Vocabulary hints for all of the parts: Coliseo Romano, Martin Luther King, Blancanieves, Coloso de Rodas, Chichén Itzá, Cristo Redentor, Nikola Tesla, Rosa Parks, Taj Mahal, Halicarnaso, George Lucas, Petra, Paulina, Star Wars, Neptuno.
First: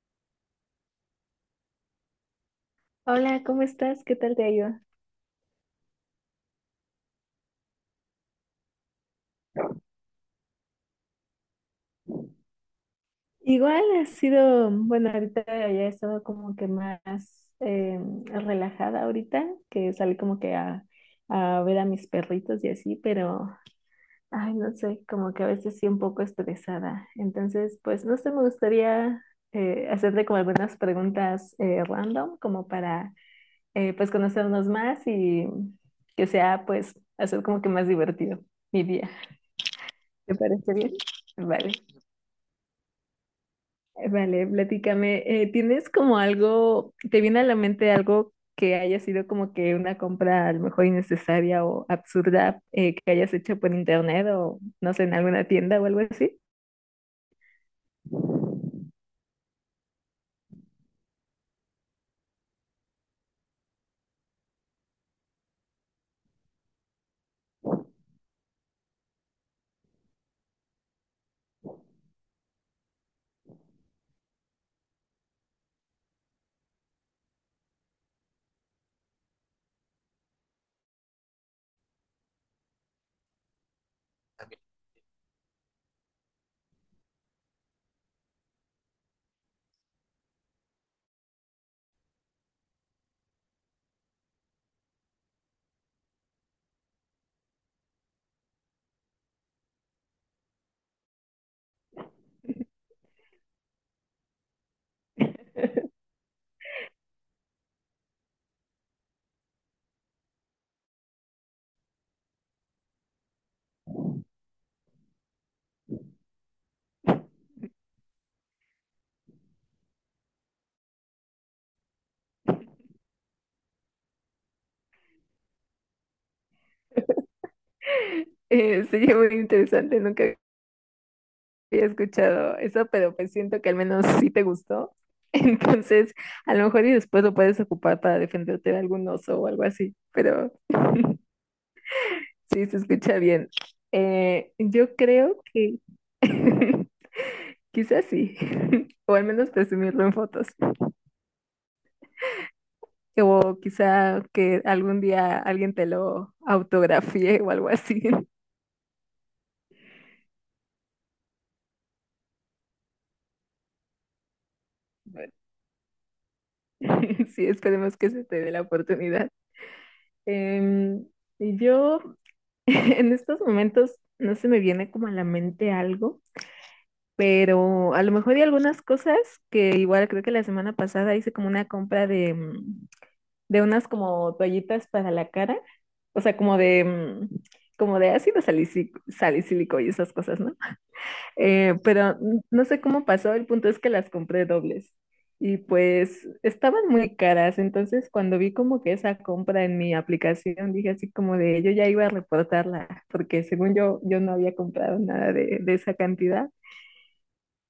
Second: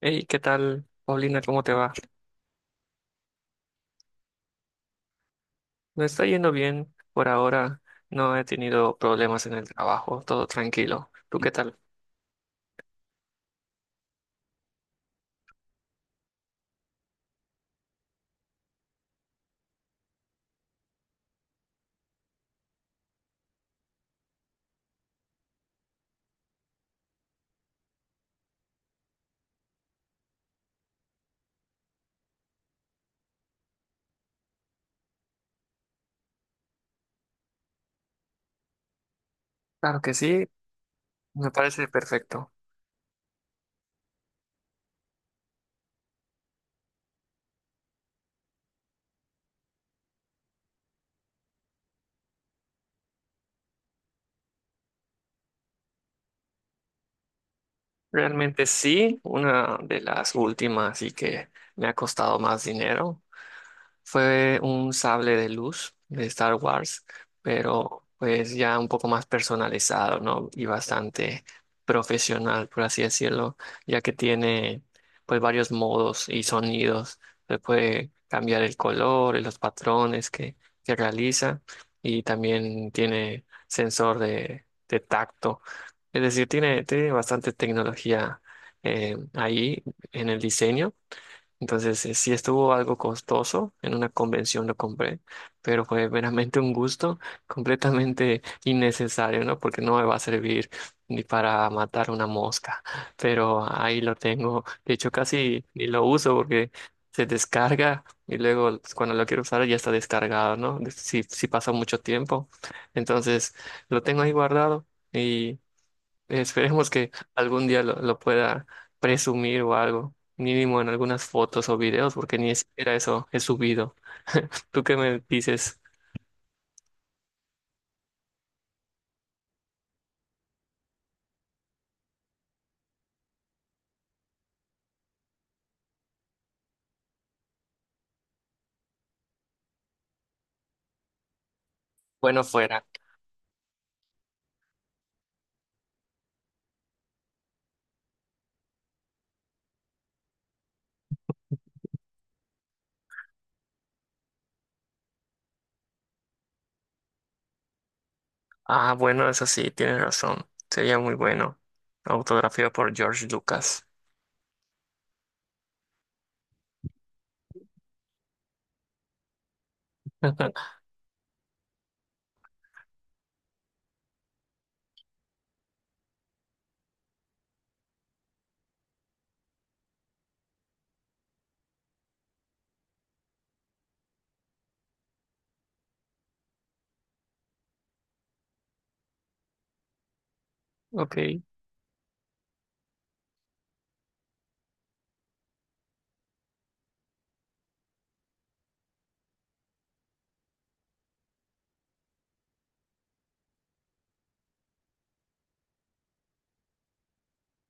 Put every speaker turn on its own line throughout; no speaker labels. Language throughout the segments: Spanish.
Hey, ¿qué tal, Paulina? ¿Cómo te va?
Hola, ¿cómo estás? ¿Qué tal te ha ido?
Me está yendo bien por ahora. No he tenido problemas en el trabajo, todo tranquilo. ¿Tú qué tal?
Igual ha sido, bueno, ahorita ya he estado como que más eh, relajada ahorita, que salí como que a ver a mis perritos y así, pero, ay, no sé, como que a veces sí un poco estresada. Entonces, pues, no sé, me gustaría hacerte como algunas preguntas random, como pues, conocernos más y que sea, pues, hacer como que más divertido mi día.
Claro que
¿Te
sí,
parece bien?
me
Vale.
parece perfecto.
Vale, platícame. ¿Tienes como algo, te viene a la mente algo que haya sido como que una compra a lo mejor innecesaria o absurda que hayas hecho por internet o no sé, en alguna tienda o algo así?
Realmente sí, una de las últimas y que me ha costado más dinero fue un sable de luz de Star Wars, pero pues ya un poco más personalizado, ¿no? Y bastante profesional, por así decirlo, ya que tiene pues varios modos y sonidos. Se puede cambiar el color y los patrones que realiza, y también tiene sensor de tacto. Es decir, tiene bastante tecnología ahí en el diseño. Entonces, sí estuvo algo costoso, en una convención lo compré, pero fue veramente un gusto completamente innecesario, ¿no? Porque no me va a servir ni para matar una mosca, pero ahí lo tengo. De hecho, casi ni lo uso porque se descarga y luego pues, cuando lo quiero usar ya está descargado, ¿no? Si, si pasa mucho tiempo. Entonces, lo tengo ahí guardado. Esperemos que algún día lo pueda presumir o algo, mínimo en algunas fotos o videos, porque ni siquiera eso he subido. ¿Tú qué me dices?
Sería muy interesante, nunca había escuchado eso, pero pues siento que al menos sí te gustó. Entonces, a lo mejor y después lo puedes ocupar para defenderte de algún oso o algo así, pero
Bueno,
sí se
fuera.
escucha bien. Yo creo que quizás sí, o al menos presumirlo en fotos, o quizá que algún día alguien te lo autografíe o algo así.
Ah, bueno, eso sí, tienes razón. Sería muy bueno. Autografía por George Lucas.
Bueno, sí, esperemos que se te dé la oportunidad. Em, y yo en estos momentos no se me viene como a la mente algo, pero a lo mejor hay algunas cosas que igual creo que la semana pasada hice como una compra de unas como toallitas para la cara, o sea, como de salicílico y esas cosas, ¿no?
Ok.
Pero no sé cómo pasó, el punto es que las compré dobles y pues estaban muy caras, entonces cuando vi como que esa compra en mi aplicación, dije así como de yo ya iba a reportarla, porque según yo no había comprado nada de esa cantidad.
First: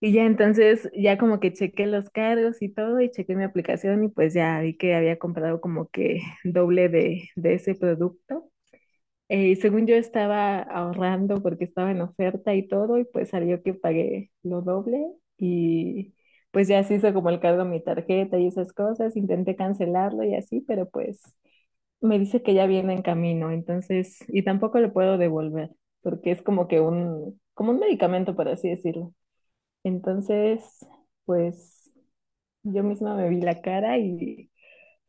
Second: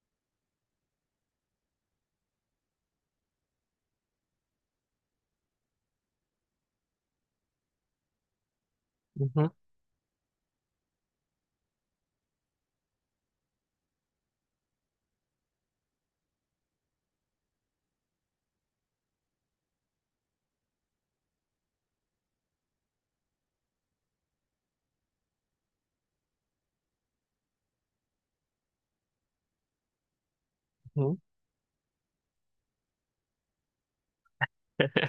Y ya entonces, ya como que chequé los cargos y todo, y chequé mi aplicación y pues ya vi que había comprado como que doble de ese producto.
Ujú,
Según yo estaba ahorrando porque estaba en oferta y todo, y pues salió que pagué lo doble y pues ya se hizo como el cargo a mi tarjeta y esas cosas, intenté cancelarlo y así, pero pues me dice que ya viene en camino, entonces, y tampoco lo puedo devolver porque es como que como un medicamento, por así decirlo. Entonces,
ujú.
pues yo misma me vi la cara y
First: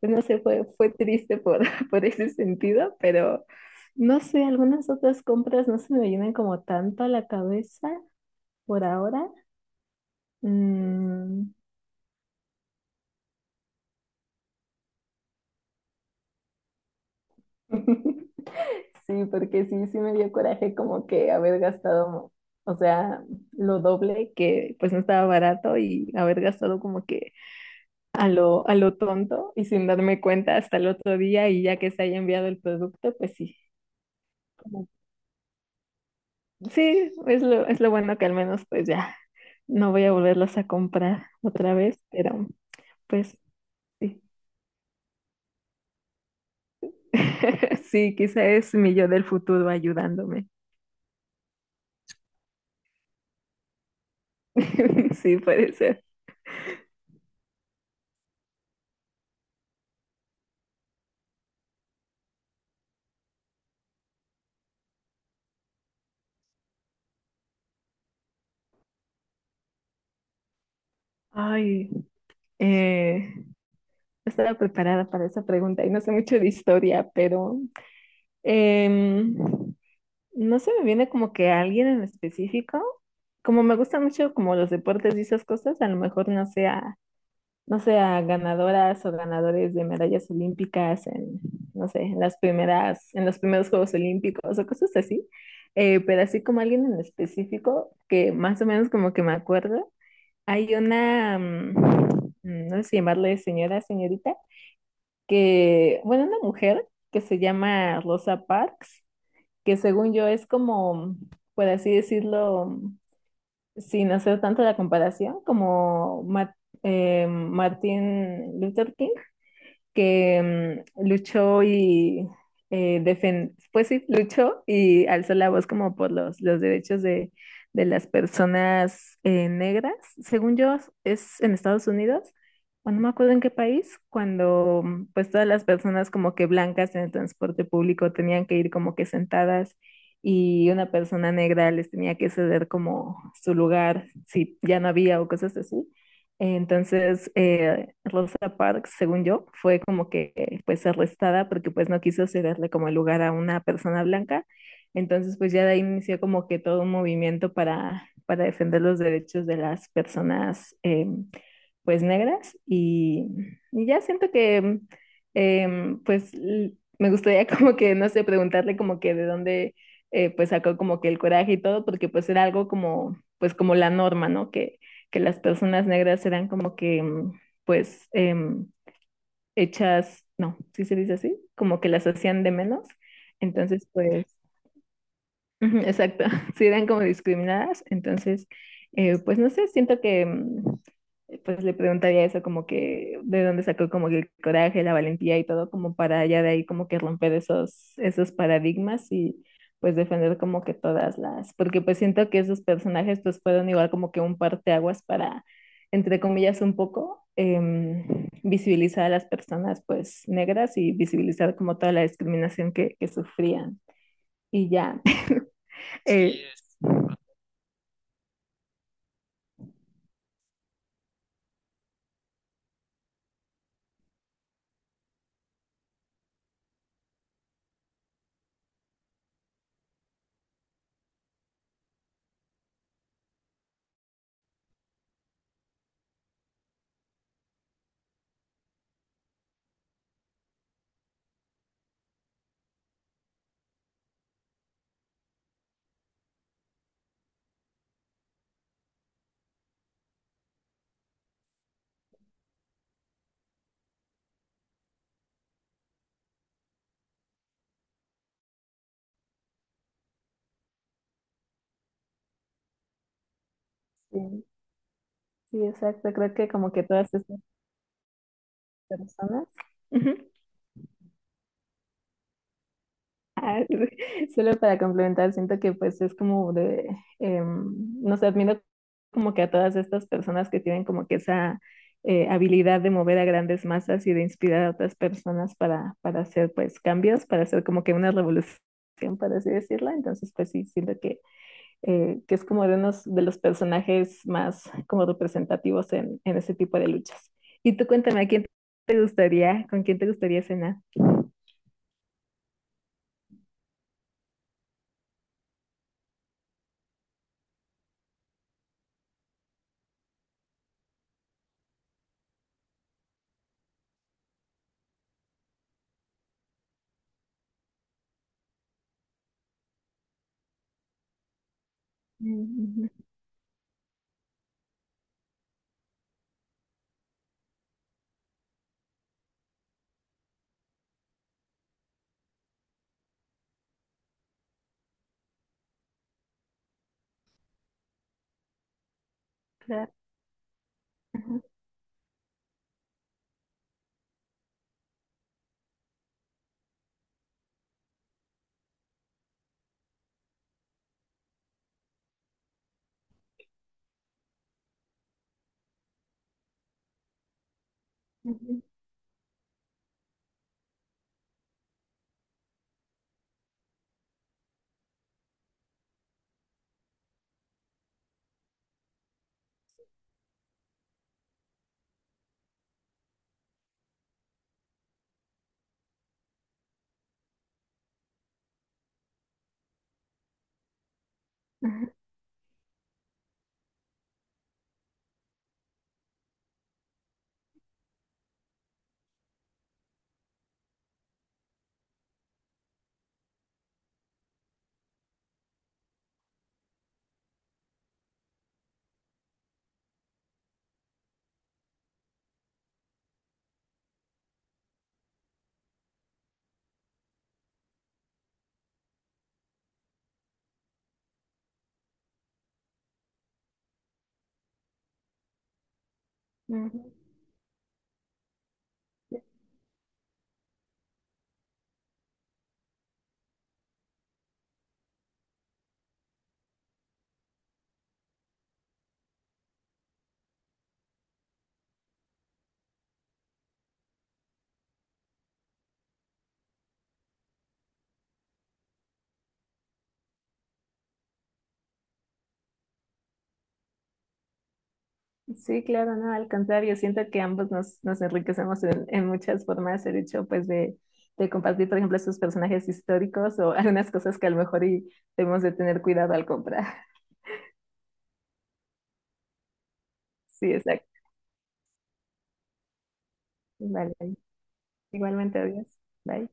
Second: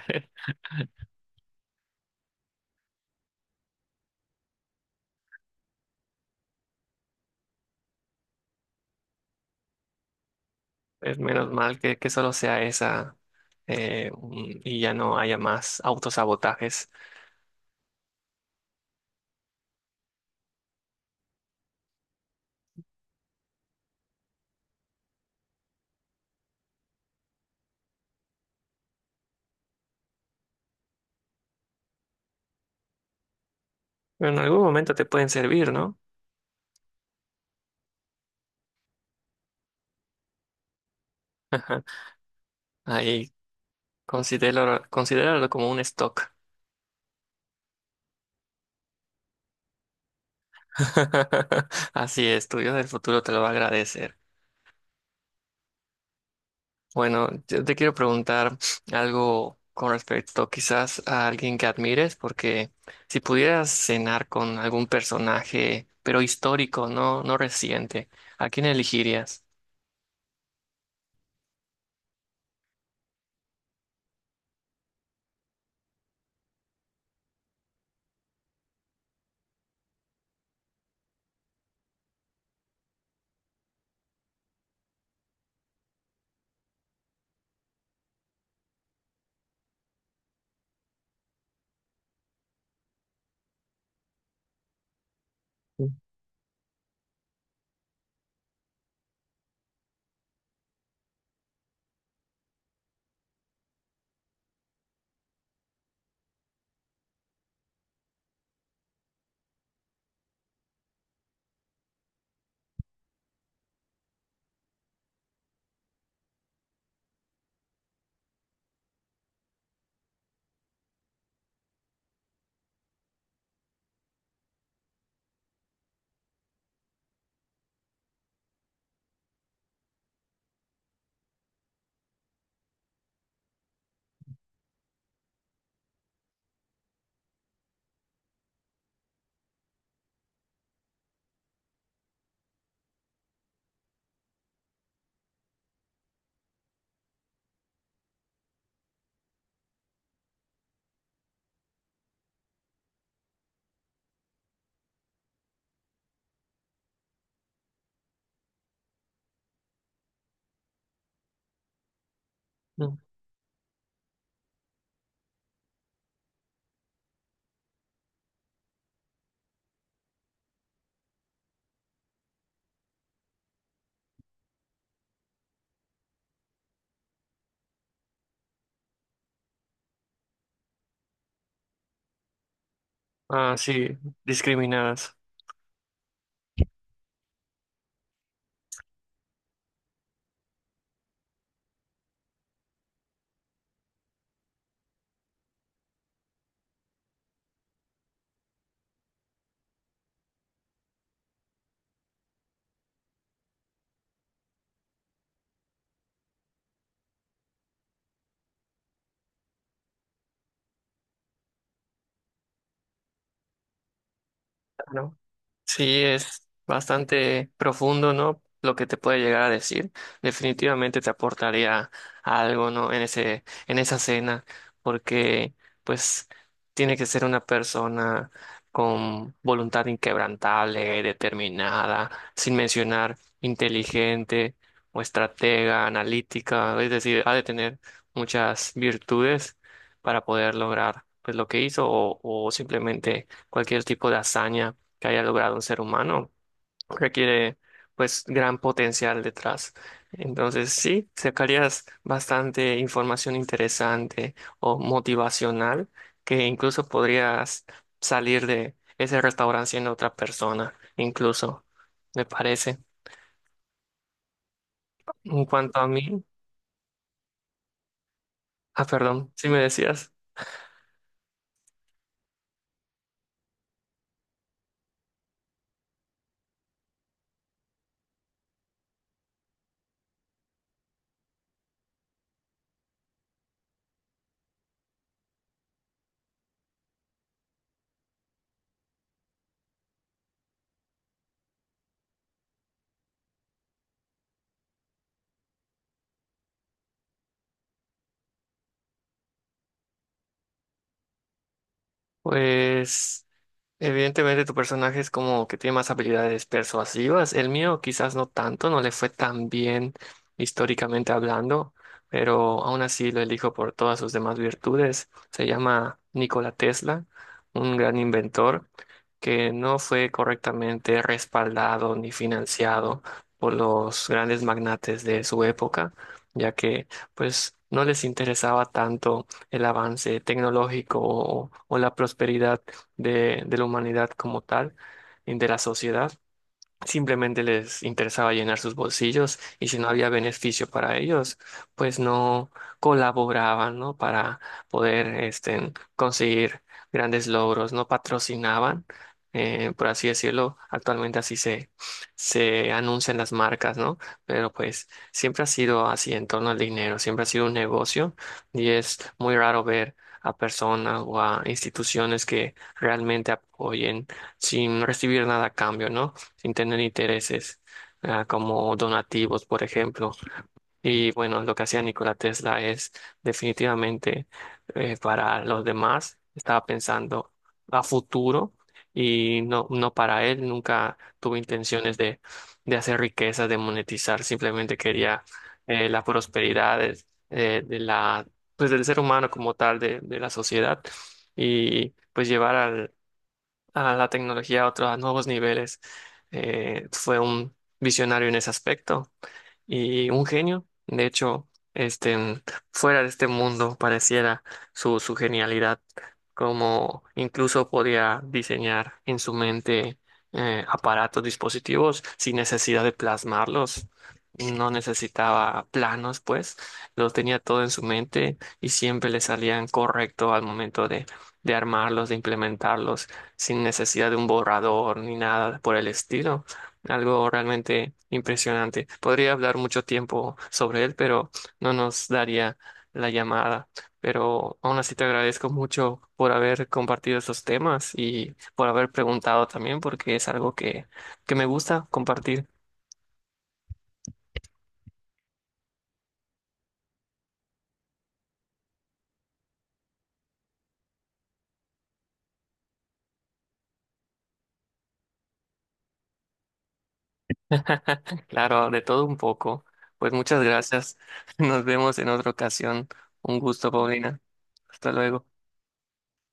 pues no sé, fue triste por, por ese sentido, pero no sé, algunas otras compras no se me vienen como tanto a la cabeza por ahora.
Pues menos
Mm.
mal que solo sea esa y ya no haya más autosabotajes.
Sí, porque sí, sí me dio coraje como que haber gastado, o sea, lo doble que pues no estaba barato y haber gastado como que a lo tonto y sin darme cuenta hasta el otro día y ya que se haya enviado el producto, pues sí.
Pero en algún momento te pueden servir, ¿no?
Sí, es lo bueno que al menos pues ya no voy a volverlos a comprar otra vez, pero
Ahí
pues sí.
considéralo, considéralo como un stock.
Sí, quizá es mi yo del futuro ayudándome.
Así es, tu yo del futuro te lo va a agradecer.
Sí, puede ser.
Bueno, yo te quiero preguntar algo con respecto quizás a alguien que admires, porque si pudieras cenar con algún personaje, pero histórico, no, no reciente, ¿a quién elegirías?
Ay, no estaba preparada para esa pregunta y no sé mucho de historia, pero em, no se me viene como que alguien en específico. Como me gusta mucho como los deportes y esas cosas, a lo mejor no sea no sé, a ganadoras o ganadores de medallas olímpicas en, no sé, en las primeras, en los primeros Juegos Olímpicos o cosas así. Pero así como alguien en específico, que más o menos como que me acuerdo, hay no sé si llamarle señora, señorita, que, bueno, una mujer que se llama Rosa Parks, que según yo es como, por así decirlo, sin hacer tanto la comparación, como Martin Luther King, que luchó y pues sí, luchó y alzó la voz como por los derechos de las personas negras. Según yo, es en Estados Unidos, o no me acuerdo en qué país, cuando pues todas las personas como que blancas en el transporte público tenían que ir como que sentadas y una persona negra les tenía que ceder como su lugar si ya no había o cosas así. Entonces, Rosa Parks, según yo, fue como que pues arrestada porque pues no quiso cederle como el lugar a una persona blanca. Entonces, pues ya de ahí inició como que todo un movimiento para defender los derechos de las personas pues negras.
Mm.
Y ya siento que eh, pues l- me gustaría como que, no sé, preguntarle como que de dónde pues sacó como que el coraje y todo, porque pues era algo como pues como la norma, ¿no? Que las personas negras eran como pues, hechas, no, si ¿sí se dice así, como que las hacían de menos.
Ah,
Entonces,
sí,
pues,
discriminadas.
ujú, exacto, si eran como discriminadas. Entonces, pues no sé, siento que pues le preguntaría eso como que de dónde sacó como que el coraje, la valentía y todo como para ya de ahí como que romper esos paradigmas y pues defender como que todas las, porque pues siento que esos personajes pues fueron igual como que un parteaguas entre comillas, un poco visibilizar a las personas pues negras y visibilizar como toda la discriminación que sufrían. Y ya,
¿No? Sí,
Eh,
es bastante profundo, ¿no? Lo que te puede llegar a decir. Definitivamente te aportaría algo, ¿no? En ese, en esa cena, porque pues tiene que ser una persona con voluntad inquebrantable, determinada, sin mencionar inteligente o estratega, analítica, es decir, ha de tener muchas virtudes para poder lograr pues lo que hizo o o simplemente cualquier tipo de hazaña que haya logrado un ser humano requiere pues gran potencial detrás. Entonces sí, sacarías bastante información interesante o motivacional que incluso podrías salir de ese restaurante siendo otra persona, incluso, me parece.
sí,
En
sí,
cuanto a
exacto,
mí,
creo que como que todas estas
ah, perdón,
personas.
si me decías,
Ujú. Ah, solo para complementar, siento que pues es como no sé, admiro como que a todas estas personas que tienen como que esa habilidad de mover a grandes masas y de inspirar a otras personas para hacer pues cambios, para hacer como que una revolución, por así decirlo. Entonces pues sí, siento que es como de unos de los personajes más como representativos en ese tipo de luchas. Y tú cuéntame, ¿a quién te gustaría, con quién te gustaría cenar?
pues... Evidentemente tu personaje es como que tiene más habilidades persuasivas. El mío quizás no tanto, no le fue tan bien históricamente hablando, pero aún así lo elijo por todas sus demás virtudes. Se llama Nikola Tesla, un gran inventor que no fue correctamente respaldado ni
Mm,
financiado
ujú,
por los grandes magnates de su época, ya que pues no les interesaba tanto el avance tecnológico o la prosperidad de la humanidad como tal, y de la sociedad. Simplemente les interesaba llenar sus bolsillos y si no
claro.
había beneficio para
Ajá,
ellos, pues no colaboraban, ¿no? Para poder este, conseguir grandes logros, no patrocinaban, por así decirlo. Actualmente se anuncian las marcas, ¿no? Pero pues siempre ha sido así en torno al dinero, siempre ha sido un negocio
ajá,
y es muy raro ver a personas o a instituciones que realmente apoyen sin recibir nada a cambio, ¿no? Sin tener intereses, ah, como donativos, por ejemplo. Y bueno, lo que hacía Nikola Tesla es definitivamente para los demás, estaba pensando a futuro y no, no para él, nunca tuvo
ajá,
intenciones de hacer riqueza, de monetizar, simplemente quería la prosperidad de la, pues del ser humano como tal, de la sociedad y pues llevar al a la tecnología a otros, a nuevos niveles. Fue un visionario en ese aspecto y un genio. De hecho, este, fuera de este mundo pareciera su genialidad, como incluso podía diseñar en su mente aparatos, dispositivos sin necesidad de plasmarlos. No necesitaba planos, pues,
ajá.
lo tenía todo en su mente y siempre le salían correcto al momento de armarlos, de implementarlos, sin necesidad de un borrador ni nada por el estilo. Algo realmente impresionante. Podría hablar mucho tiempo sobre él, pero no nos daría la llamada. Pero aún así te agradezco mucho por haber compartido estos temas y por haber preguntado también, porque es algo que me gusta compartir.
Sí, claro, no, al contrario, siento que ambos nos enriquecemos en muchas formas, el hecho pues de compartir, por ejemplo, esos personajes históricos o algunas cosas que a lo mejor y debemos de tener cuidado al comprar.
Claro, de todo un poco. Pues muchas
Sí, exacto.
gracias. Nos vemos en otra ocasión. Un gusto,
Vale,
Paulina. Hasta luego.
igualmente, adiós. Bye.